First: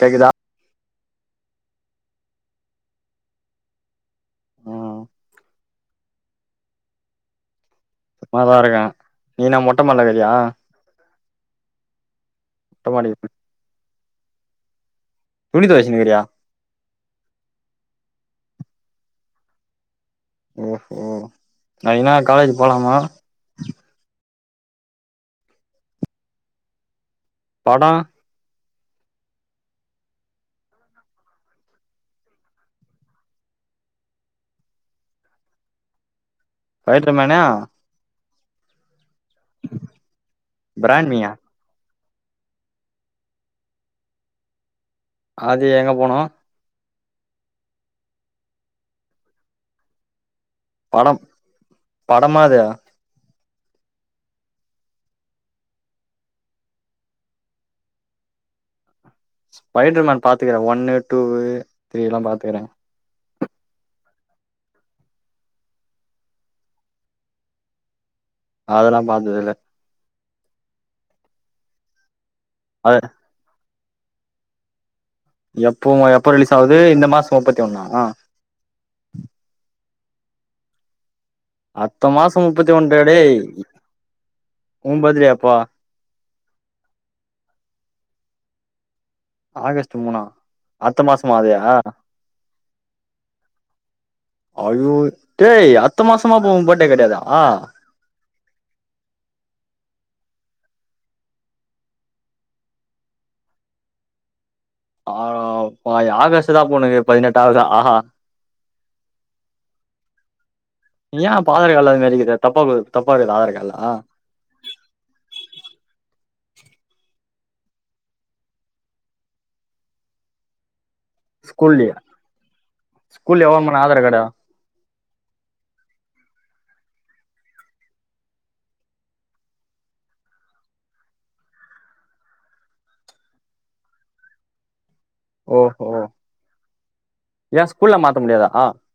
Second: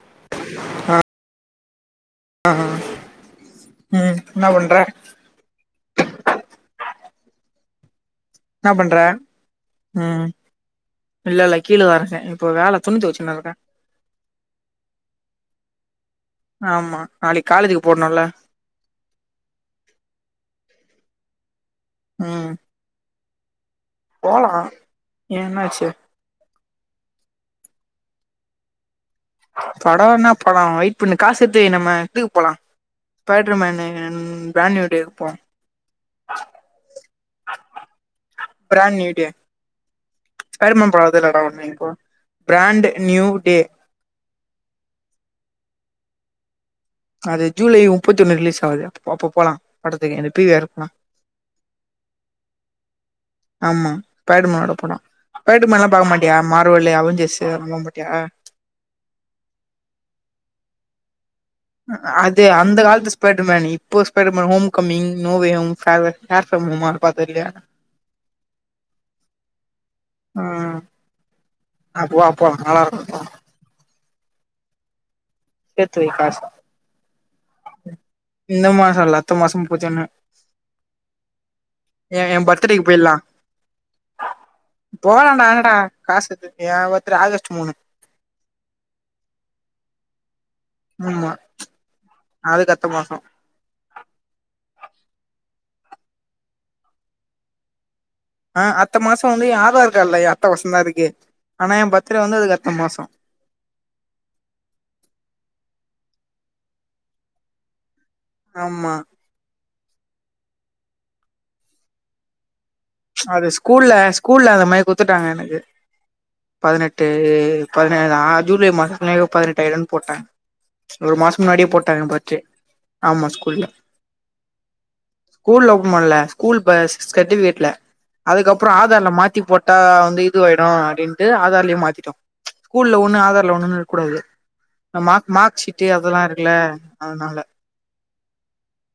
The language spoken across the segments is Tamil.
கேக்குதா ஆ அ அ அ ம் இன்ன பண்ற ம் சும்மாதா என்ன இருக்கே பண்ற நீ என்ன ம் மொட்டமாட்லகிறியா இல்ல இல்ல கீழதா இருக்கே இப்ப வேல மொட்ட துணி மாடிக்கு தோச்சுனு இருக்கே துணி தோச்சுனுகிறியா ஆமா நாளிக் காலேஜ்க்கு போட்ணோல ஓஹோ நாளிக் இன்னா ம் காலேஜ் போலாமா போலா ஏ என்னாச்சு படோ படோ இன்னா படோ வெயிட் பண்ணு காசேத்து வை நம்ம இதுக்கு போலா ஸ்பைடர் மேனு பிராண்நியூடேக்கு போவோ ஸ்பைட்ரு மேனு பிராண்நீயுடே ஸ்பைடர் மேன் படோ பிராண்மியா வர்துலடா ஒன்னு இப்போ பிராண்டு நியூ டே அது எங்க போனு அது ஜூலை முப்பத்தி ஒன்னு ரிலீஸ் ஆவுது அப் அப்போ போலா படத்துக்கு இந்த பி வி ஆரு படம் படமா அது ஆமா ஸ்பைடமனோட படோ பைடபேட்மேனெல்லா பாக்க மாட்டியா மாறுவலு அவஞ்சர்ஸு [unintelligible] பாக்க மாட்டியா ஸ்பைடர்மேன் பாத்துக்குறே ஒன்னு டூவு த்ரீ எல்லா அது பாத்துக்கிறே அந்த காலத்து ஸ்பைடர்மேன் இப்போ ஸ்பைைர் மேன் ஹோம் கமிங், நோவே ஹோம், ஃபார்வேர் ஃபார் ஃப்ரம் ஹோம்னு பாத்தது இல்லையா அதெல்லா பாத்தது இல்ல ஆ, அப்ப வா போலா அது நல்லாருக்கு எப்போ சேத்து வை எப்போ காசு ரிலீஸ் ஆவுது இந்த மாசோ முப்பத்தி ஒண்ணா இந்த மாசம் இல்ல அடுத்த மாசம் முப்பத்தி ஒன்னு அத்த எ எ மாசோ முப்பத்தி பர்த்டேக்கு ஒன்றா போயிட்லா டேய் உ பர்த்டே போகலான்டா எப்போ என்னடா காசு சேத்துக்குனியா ஒருத்தரு ஆகஸ்ட் மூனு ஆகஸ்ட் மூணா அடுத்த ஆமா மாசமா அது அதுக்கு அடுத்த மாசோ அயோ டேய் அடுத்த மாசமா அப்ப உ பர்த்டே கடையாதா ஆ அடுத்த மாச வந்து எ ஆதார் கார்டுல அடுத்த மாசந்தா இருக்கு ஆனா எ பர்த்டே வந்து அதுக்கு அடுத்த மாசோ அட அப்பாவி ஆகஸ்ட்தா அப்ப உனக்கு பதினெட்டு ஆவுதா ஆமா ஏ அப்ப ஆதார் கார்டுல அது மாரி இருக்குது தப்பா இருக்குது அது ஆதார் கார்டுல ஸ்கூல்ல ஸ்கூல்ல அந்த மாரி குடுத்துட்டாங்க எனக்கு பதினெட்டு பதினேழு ஆ ஜூலை மாசத்துல எனக்கு பதினெட்டு ஆயிடுன்னு போட்டாங்க ஒரு மாசம் முன்னாடியே ஸ்கூல்லயா போட்டாங்க எ பர்த்டே ஆமா எவன் ஸ்கூல்ல பண்ண ஆதார் கார்டா ஸ்கூல்ல ஓப்பன் பண்ணல ஸ்கூல் ப சர்டிபிகேட்ல அதுக்கப்றோ ஆதார்ல மாத்தி போட்டா வந்து இதுவாயிடும் அப்டின்ட்டு ஆதார்லியு மாத்திட்டோ ஸ்கூல்ல ஒண்ணு ஆதார்ல ஒண்ணுண்னு இருக்க கூடாது மா மார்க் ஷீட் ஓஹோ அதெல்லா இருக்குல அதனால ஏன் ஸ்கூல்ல மாத்த முடியாதா ஆ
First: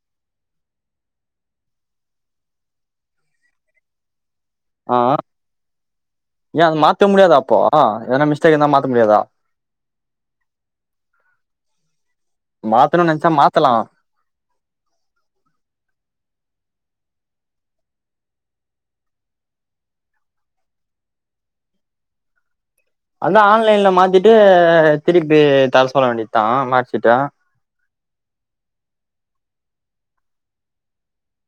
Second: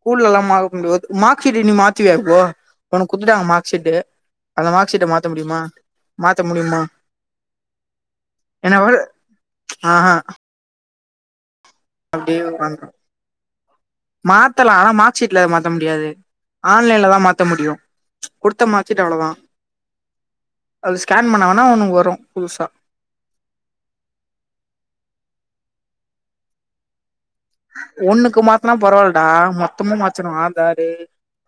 ஸ்கூல்லலா மாத்த முடியாது மார்க் ஷீட்டு நீ மாத்துவியா இப்போ உனக்கு குத்துட்டாங்க மார்க் ஷீட்டு அந்த மார்க் ஷீட்ட மாத்த முடியுமா மாத்த ஏ அத முடியுமா மாத்த முடியாதா அப்போ ஏதனா மிஸ்டேக் இருந்த மாத்த முடியாதா ஆஹ அப்டியே வாங்க மாத்தணும்னு நெனச்சா மாத்தலாம் மாத்தலா ஆனா மார்க் ஷீட்ல மாத்த முடியாது ஆன்லைன்லதா மாத்த முடியு குடுத்த மார்க் ஷீட்டு அவ்ளோதா அது ஸ்கேன் பண்ணா வேணா உனக்கு வரும் புதுசா அதா ஆன்லைன்ல மாத்திட்டு திருப்பி தர சொல்ல வேண்டியதுதா மார்க் ஷீட்ட ஒன்னுக்கு மாத்துனா பரவாயில்லடா மொத்தமு மாத்தனு ஆதாரு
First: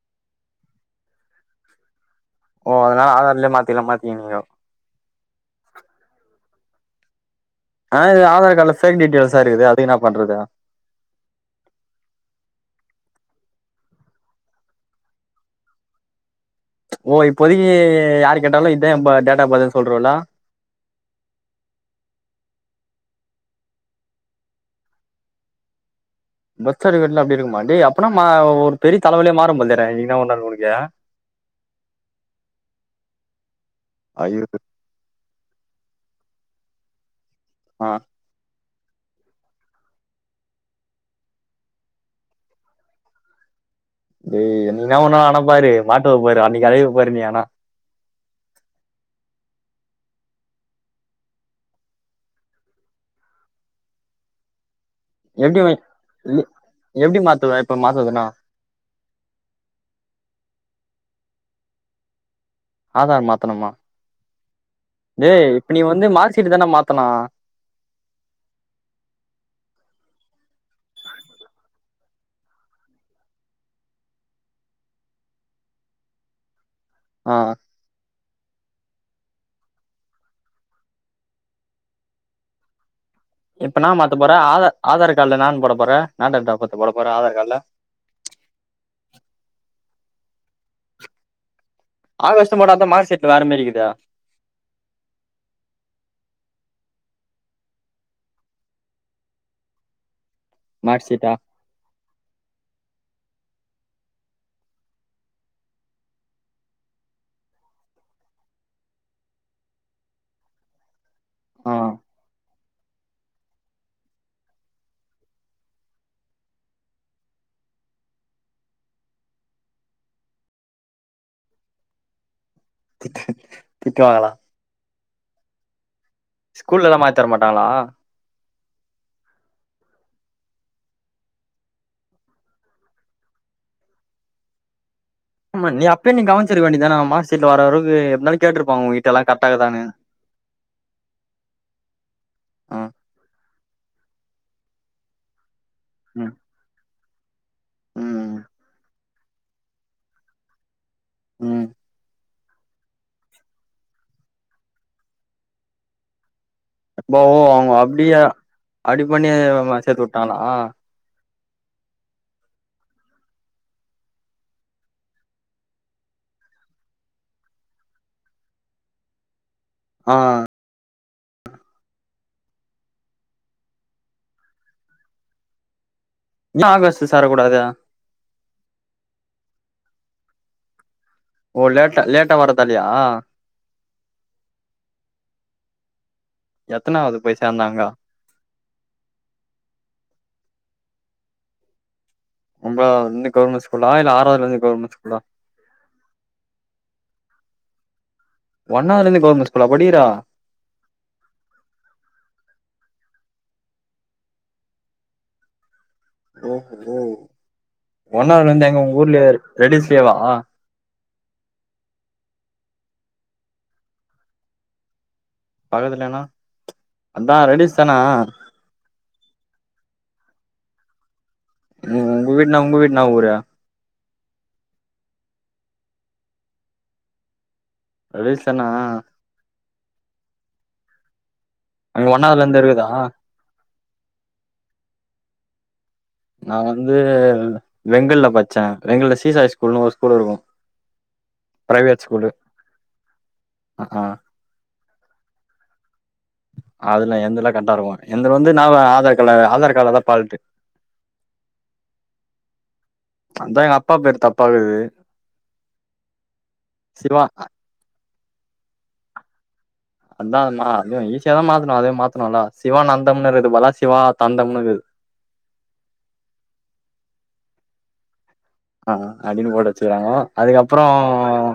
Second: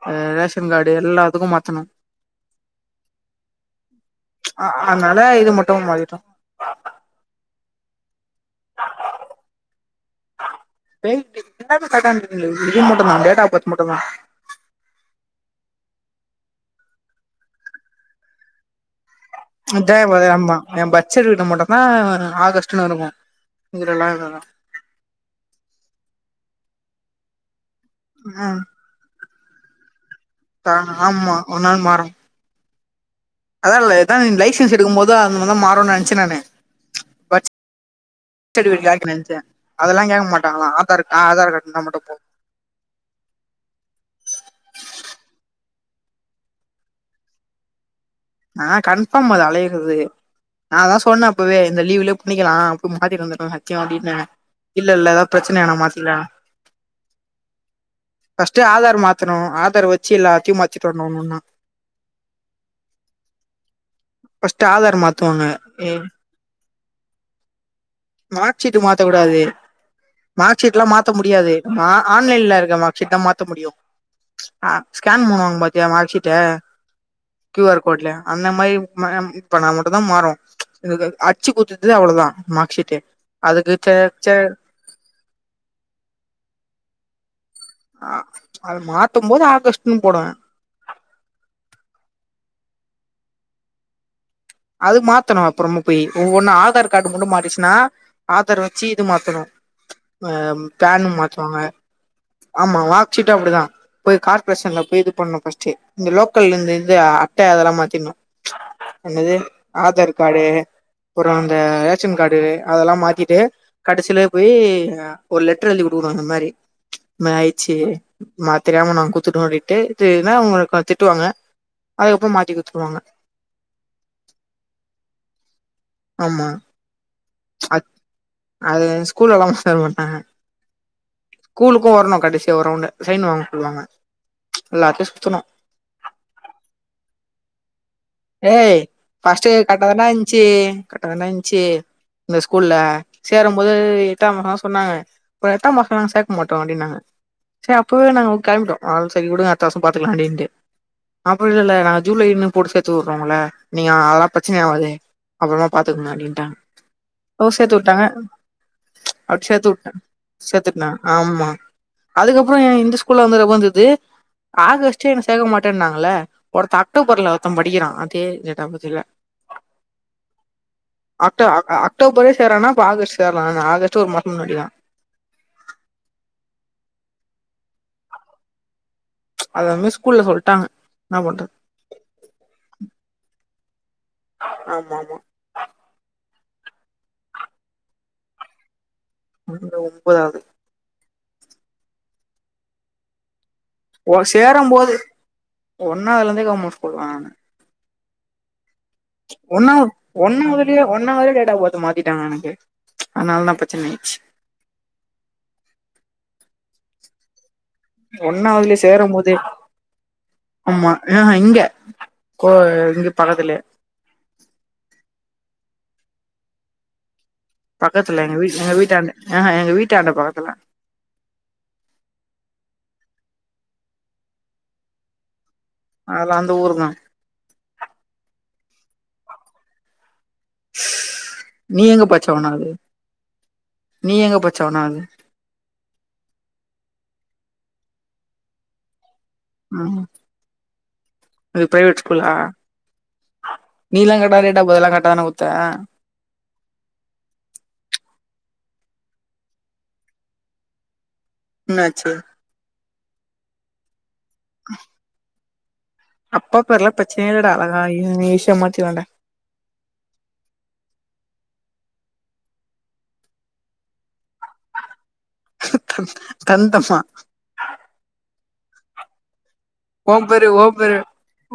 அ ரேஷன் கார்டு எல்லாத்துக்கு மாத்தனு ஓ அதனால ஆதார்லயே மாத்திக்லானு மாத்தீகினிங்கோ அ அதனால இது மட்டு மாத்திட்டோ ஆனா இது ஆதார் கார்டுல ஃபேக் டீட்டியல்ஸா இருக்குது அதுக்கு என்ன பண்றது ஃபேக் டி எல்லாமே கரெக்டாதா இருக்குது இது மட்டும்தா டேட் ஆஃப் பர்த் மட்டும்தா ஓ இப்போதிக்கு யார் கேட்டாலு இதா எ ப டேட்டா ஆஃப் பர்த்ன்னு சொல்லிருவல டிரைவர் ஆமா எ பர்த் சர்டிஃபிகேட்ல மட்டும்தா ஆகஸ்ட்னு இருக்கு இதுலல்லா இதுதா பர்த் சர்டிபிகேட்ல அப்டி இருக்குமா டேய் அப்பனா மா ம் ஒரு பெரிய தலவலியா மாறும் போலதேடா என்னிகினா ஒரு நாள் உனக் அ ஆமா ஒரு நாள் மாறு அதா இல்ல அதா ஐயோ லைசன்ஸ் எடுக்கும்போது அந்தமாரிதா மாறுனு நெனைச்சே நானு பர் ஆ த் சர்டிபிகேட்ல்லா கேக்குனு நெனச்சே அதெல்லா கேக்க மாட்டாங்களா ஆதார் ஆ ஆதார் கார்டு இருந்தா மட்டு போது டேய் என்னிகினா ஒருநாளு ஆனா பாரு மாட்டுவ பாரு அன்னைக்கு அலைவ பாரு நீ ஆனா ஆ, கன்ஃபார்ம் அது அலையிறது நா அதா சொன்ன அப்பவே இந்த லீவ்லயே பண்ணிக்கலா போய் மாத்திட்டு வந்துர்லா எல்லாத்தையு அப்டினு இல்ல இல்ல ஏதாது பிரச்சன எப்டி வை ஆனா மாத்திலா இ எப்டி மாத்துவ இப்ப மாத்துவதுன்னா பஸ் பஸ்ட் ஆதார் மாத்தணு ஆதார் வச்சு எல்லாத்தையு மாத்திட்டு வருனு ஒண்ணு ஒண்ணா ஆதார் மாத்தணுமா ஃபர்ஸ்ட்டு ஆதார் டே மாத்துவாங்க இப்ப நீ ஏ வந்து மார்க் ஷீட் தான்டா மாத்தணு மார்க் ஷீட் மாத்தகூடாது மார்க் ஷீட்லா மாத்த முடியாது‌ ஆ ஆன்லைன்ல இருக்க மார்க் ஷீட் தா மாத்த முடியு ஆ ஸ்கேன் பண்ணுவாங்க பாத்தியா மார்க் ஷீட்ட ஆ போடல அந்த மாரி ம இ பண்ணா மட்டு தா மாறு அச்சு குடுத்துது அவ்ளதா மார்க் ஷீட் இப்ப என்ன மாத்த போற ஆதா ஆதார் காட்ல என்னாணு போட போற என்னா டேட் ஆஃப் பெர்து போட போற ஆதார் காட்ல ஆ அது மாத்தும் போது ஆகஸ்ட்னு போடுவ ஆகஸ்ட் போட்டா தா மார்க் ஷீட்ல வேறமாறி இருக்குதே அது மாத்தணு அப்புறமா போய் ஒவ்வொன்னா ஆதார் காடு மட்டு மாறிச்சுன்னா ஆதார் வச்சு இது மாத்தணு அ மார்க் பேனும் ஷீட்டா மாத்துவாங்க ஆமா மார்க்சீட்டு அப்டிதா போய் கார்ப்பரேஷன்ல போய் இது பண்ணு பஸ்ட் இந்த லோக்கல்ல இது அட்ட அதெல்லா மாத்தினு என்னது ஆதார் காடு அப்பற இந்த ஆ ரேஷன் காடு அதெல்லா மாத்திட்டு கடசில போய் அ ஒரு லெட்டர் எழுதி குடுக்கணு அந்த மாரி இந்த மாரி ஆயிச்சு மா தெரியாம நாங்க குத்துட்டோ அப்டின்ட்டு இது அவங்க திட்டுவாங்க அதுக்கு அப்பற மாத்தி குத்துருவாங்க திட்டுவாங்கலா ஆமா ஸ்கூல்ல எல்லா மாத்தி தர மாட்டாங்களா அது ஸ்கூல்ல எல்லா மாத்தி தர மாட்டாங்க ஸ்கூலுக்கு வரணு கடைசியா ஒரு ரவுண்டு சைன் வாங்க சொல்லவாங்க எல்லாத்தையு சுத்தணு ஆமா நீ அப்பய நீ கவனிச்சிருக்க வேண்டியதான மார்க்சீட்ல வரலவுக்கு எப் ஏய் ஃபஸ்ட் கரட்டா தான்டா இருன்ச்சு கரட்டா தான்டா இருன்ச்சு இந்த ஸ்கூல்ல ஆ சேரும் போது எட்டா இதா சொன்னாங்க எட்டாம் மாச நாங்க ம் சேக்க மாட்டோ டோ அப்டின்னாங்க ச அப்பவே நாங்க ம் கெளம்பிட்டோ அ சரி விடுங்க அடுத்த வருசம் பாத்துக்கலா அப்டின்ட்டு அப்பற இல்ல ம் இல்ல நாங்க ஜூலைன்னு போட்டு சேத் த்து விடுறோ உங்கள நீங்க அதெல்லா பிரச்சனை ஆவாது அப்புறமா பாத்துக்குங்க அப்டின்ட்டாங்க அப்ப ஓ அவங்க சேத்து விட்டாங்க அப்டியா அப்டி பண்ணி சேத்து வுட்டங்களா அதுக்கப்பற என் இந்த ஸ்கூல்ல வந்ததுக்கு அப்றோ தா தெரிது ஆகஸ்ட்டே என்ன சேக்க மாட்டனாங்கள ஒருத்த அக்டோபர்ல ஒருத்த படிக்கிறா அதே டேட் ஆஃப் பர்த்ல ஆ அக்டோ அக்டோபரே சேரானா அப்ப ஆகஸ்ட் சேரலாதான அப்ப ஆகஸ்ட் ஒரு மாச தா இல்லயா நா ஆகஸ்ட் சேர கூடாது அதாமே ஸ்கூல்ல சொல்லிட்டாங்க என்ன பண்றது ஓ லேட்டா லேட்டா வருதாலயா ஆமா ஆமா எத்தனாவது போய் சேந்தாங்க [unintelligible] ஒம்பதாவது ஒம்பதாவதுல இருந்தே கவர்மென்ட் ஸ்கூலா இல்ல ஒ ஆறாவதுலந்தே சேரும் போது கவர்மெண்ட் ஸ்கூலா ஒன்னாவதுல இருந்தே கவர்மண்ட் ஸ்கூல் நா ஒன்னாவதுல இருந்தே ஒன்னாவ் ஒன்னாவ திலே ஒன்னாவதிலே டேட் ஆஃப் பர்த் மாத்திட்டாங்க எனக்கு அதனால தா பிரச்சினை ஆச்சு ஓ ஓ ஒன்னாவதுல இருந்து ஒன்னாவதுலயே எங்க உங்க சேரும் ஊர்ல போதே ரெட்ல்ஸ்லேவா ஆமா ஆ இங்க கோ இங்க பக்கத்துலயே பக்கத்துலேனா அதா ரெடிஸ் தானா பக்கத்துல எங்க வீ எங்க வீட்டாண்ட ஆ ஹா எங்க வீட்டாண்ட பக்கத்துல ம் உங்க வீட்டுனா உங்க வீட்டுனா என்ன ஊரு அதுலா அந்த ஊர் தா ரெடில்ஸ் தானா நீ எங்க அங்க பச்ச ஒன்னாவதுல இருந்து ஒன்னாவது இருக்குதா நீ எங்க பச்ச ஒன்னாவது நா வந்து வெங்கல்ல பச்சே வெங்கல்ல சீசாய ஸ்கூல்னு ஒரு ஸ்கூல் இருக்கு எது பிரைவேட் ஸ்கூலா ஆ ஆ நீலா [unintelligible] போது எல்லா கட்டாதானா போது த அதுல்லா என்துல கர்ட்டா இருக்கு எந்துல வந்து நா ஆதார் கல ஆதார் கார்டல தா ஃபால்ட்டு என்னாச்சு அதா எ அப்பா பேரு தப்பாகிது அப்பா பேர் எல்லா பிரச்சனையே இல்லடா அழகா ஈசியா மாத்திடலான்டா அதா நா அ ஈசியா தா மாத்தணு அதே மாத்தனுல சிவானந்தம்னு இருக்குது பலா சிவா தந்தம்னு இருக்குது தந்தமா ஆ அடின்னு போட்டு வச்சுக்கறாங்கோ ஓம் பேரு ஓம் அதுக்கப்புற பேரு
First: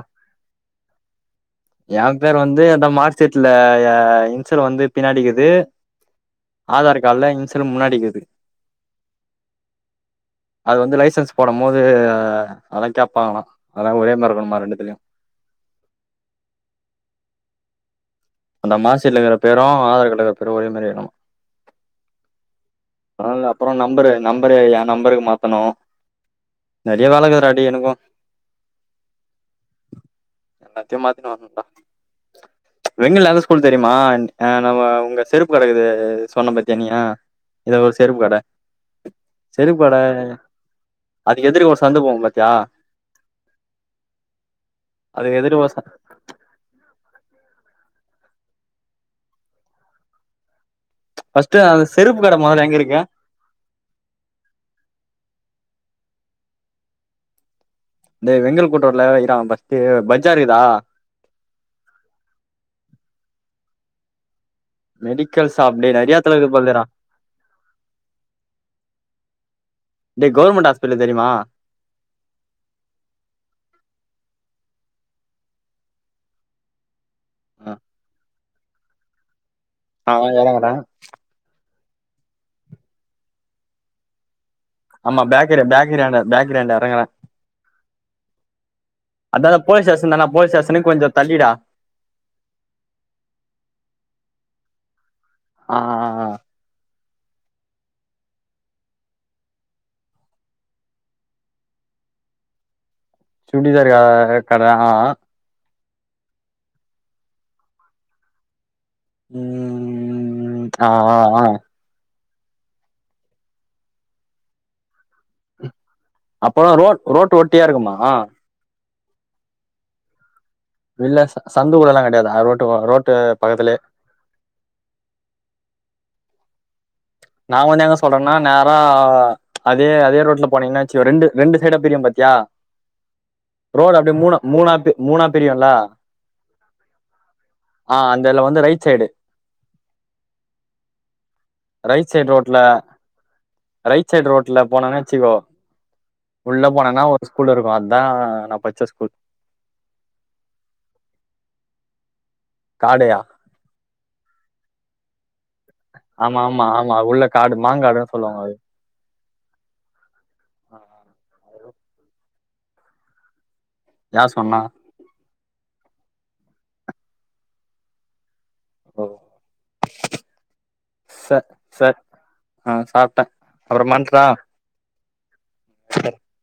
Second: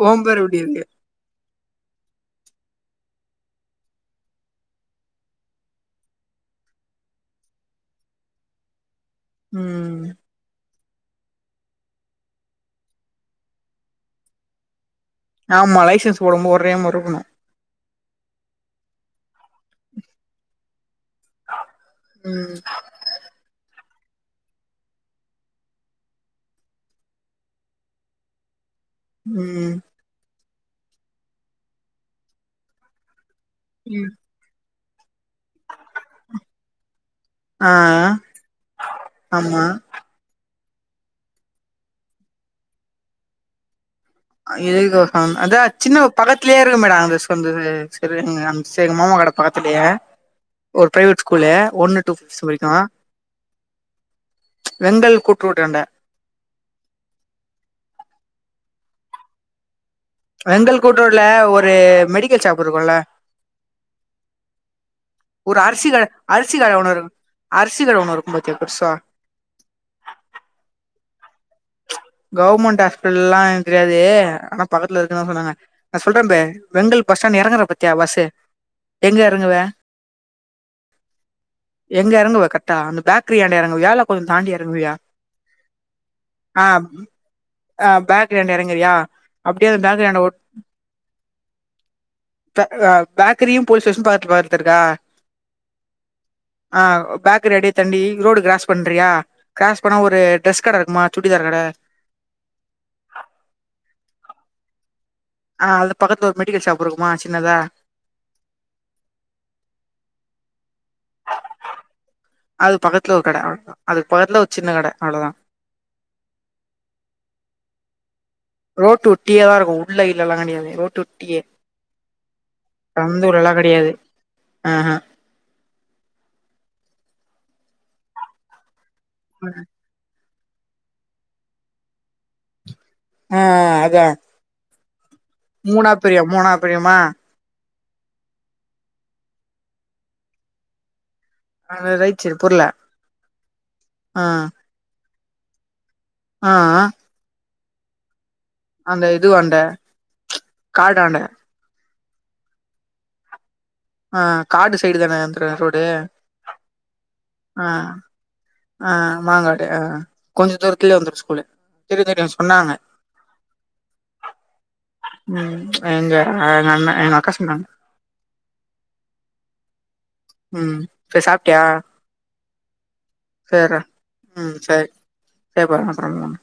ஓம் பேரு எப்டி இருக்கு என் பேரு வந்து அந்த மார்க்சீட்ல எ இன்சல் வந்து பின்னாடிக்கிது ஆதார் கார்டுல இன்சல் முன்னாடிக்கிது ம் அது வந்து லைசன்ஸ் போடம் போது அதெல்லா கேப்பாங்கலா அதெல்லா ஒரே மாரி இருக்கணும்மா ரெண்டுத்தலயும் ஆமா லைசன்ஸ் போடம் போது ஒரே மாரி இருக்கணு அந்த மார்க் ஷீட்ல இருக்கிற பேரு ஆதார் கார்டுல இருக்குற பேரு ஒரே மாரி இருக்கனுமா ம் பரவாயில்ல அப்புற நம்பரு நம்பரு எ நம்பருக்கு மாத்தணு நெறைய வேல இக்குதுடா டேய் எனக்கு ம் எல்லாத்தையு மாத்தினு வரனு டா வெங்க லாவ ஸ்கூல் தெரியுமா ஆ நம்ம உங்க செருப்பு கடக்குது சொன்ன பாத்தியா நீ ஆ எதோ ஒரு செருப்பு கட ஆமா செருப்பு கட அதுக்கு எதிர்க ஒரு சந்து போகு பாத்தியா அங்க எழுத அதுக்கு வப்பாங்க அதா எதிர்க்க ஒரு ச சின்ன பக்கத்திலேயே இருக்குமேடா அந்த சந்து செரு எங்க அங் சே எங்க மாமா கட பக்கத்துலயே ஒரு பிரைவேட் ஸ்கூலு ஃபர்ஸ்ட்டு அந்த ஒன்னு டூ செருப்பு கட பிஃப்த் மொதல்ல வரைக்கு எங்க இருக்கு வெங்கல் கூட்ரோட்டாண்ட டேய் வெங்கல் கூட்டூ ரோட்ல அவ இரா ஃபஸ்டு ப வெங்கல் கூட் ரோட்ல ஒரு மெடிக்கல் ஷாப் இருக்குல மெடிக்கல் ஒரு ஷாப் அரிசில டேய் நெறைய எடத்துல இருக்குது அரிசில போலடா ஒன்னு அரிசில ஒன்னு இருக்கு பாத்தியா பெருசா டேய் கவர்மெண்ட் ஹாஸ்பிட்டல் தெரியுமா கவுர்மெண்ட் ஹாஸ்பிடல்லா எனக் தெரியாது ஆனா பக்கத்துல இருக்குன்னு தா சொன்னாங்க நா சொல்ற பார் வெங்கல் பஸ் ஸ்டாண்ட் எறங்குற ஆ பத்தியா பஸ்ஸ்சு எங்க எறங்குவ ஆமா எறங்கிட்ட எங்க எறங்குவ கரெக்டா அந்த பேக்கரியாண்ட எறங்குவியா இல்ல கொஞ்ச தாண்டி எறங்குவியா ஆமா பேக்கரி பேக்கரியாண்ட பேக்கரியாண்ட எறங்குற அ பேக்கரியாண்ட எறங்குறியா அப்டியே அந்த போலீஸ் ஸ்டேஷன் பேக்கரியாண்ட தான ஒட் போலீஸ் ஸ்டேஷனுக்கு கொஞ்சோ தள்ளிடா த பேக்ரியு போலீஸ் ஸ்டேஷனும் பாக்கத்து பாக்கத்துல இருக்கா ஆ ஆ ஆ ஆ பேக்கிரி அப்டியே தாண்டி ரோடு கிராஸ் பண்றியா கிராஸ் பண்ணா ஒரு ட்ரெஸ் கட இருக்குமா சுடிதார் கட சூடிதார் அக் கட ஆ ஆ அது பக்கத்து ஒரு மெடிக்கல் ஷாப் இருக்குமா சின்னதா ம் ம் ம் ம் ஆ ஆ ஆ அது பக்கத்துல ஒரு கட அவ்ளதா அது பக்கத்துல ஒரு சின்ன கட அவ்ளதா அப்போ ரோட் ரோட்டு் ஒட்டியா இருக்குமா ரோட்டு் ஒட்டியேதா இருக்கு உள்ள இல்லகில்லா கெடியாது இல்ல சந்துக்குள்ளல்லா கெடையாதா ரோட்டு ரோட்டு பக்கத்துலே அ ஹா நா வந்து எங்க சொல்றேன்னா நேரா அப்டே அதே ரோட்ல போனீங்கன்னா வெச்சிக்கோ ரெண்டு ரெண்டு சைடா பிரியு பாத்தியா ஆ ரோடு அதா அப்டியே மூணா மூணா பிரி மூனா பிரியு மூணா பிரியு மூணா பிரியுமா ஆ அந்த இதுல வந்து ரைட் சைடு அந்த ரைட் சைடு் சைடு ரோட்ல பொருள ரைட் ஆ சைட் ரோட்ல போனோன்னு வெச்சுக்கோ ஆ உள்ள போனோம்னா ஒரு ஸ்கூல் இருக்கு அதா நா படிச் அந்த இதுவாண்ட காடாண்ட காடையா ஆ காடு சைடு தானே அந்த ரோடு ஆமா ஆமா ஆமா உள்ள காடு ஆ மாங்காடுன்னு சொல்லுவாங்க அது ஆ மாங்காடு ஆ கொஞ்ச தூரத்துலயே வந்துரு ஸ்கூலு தெரியு தெரியு சொன்னாங்க யார் சொன்னா ம் இங்க எயா அண்ண எங்க அக்கா சொன்னாங்க ஓ ம் சேர் சார் சாப்டியா சார் ஆ சாப்பிட்டேன் சேர்டா அப்புறம் பண்ணுறா ம் சேரி சேரி அப்ப அப்றோ பண்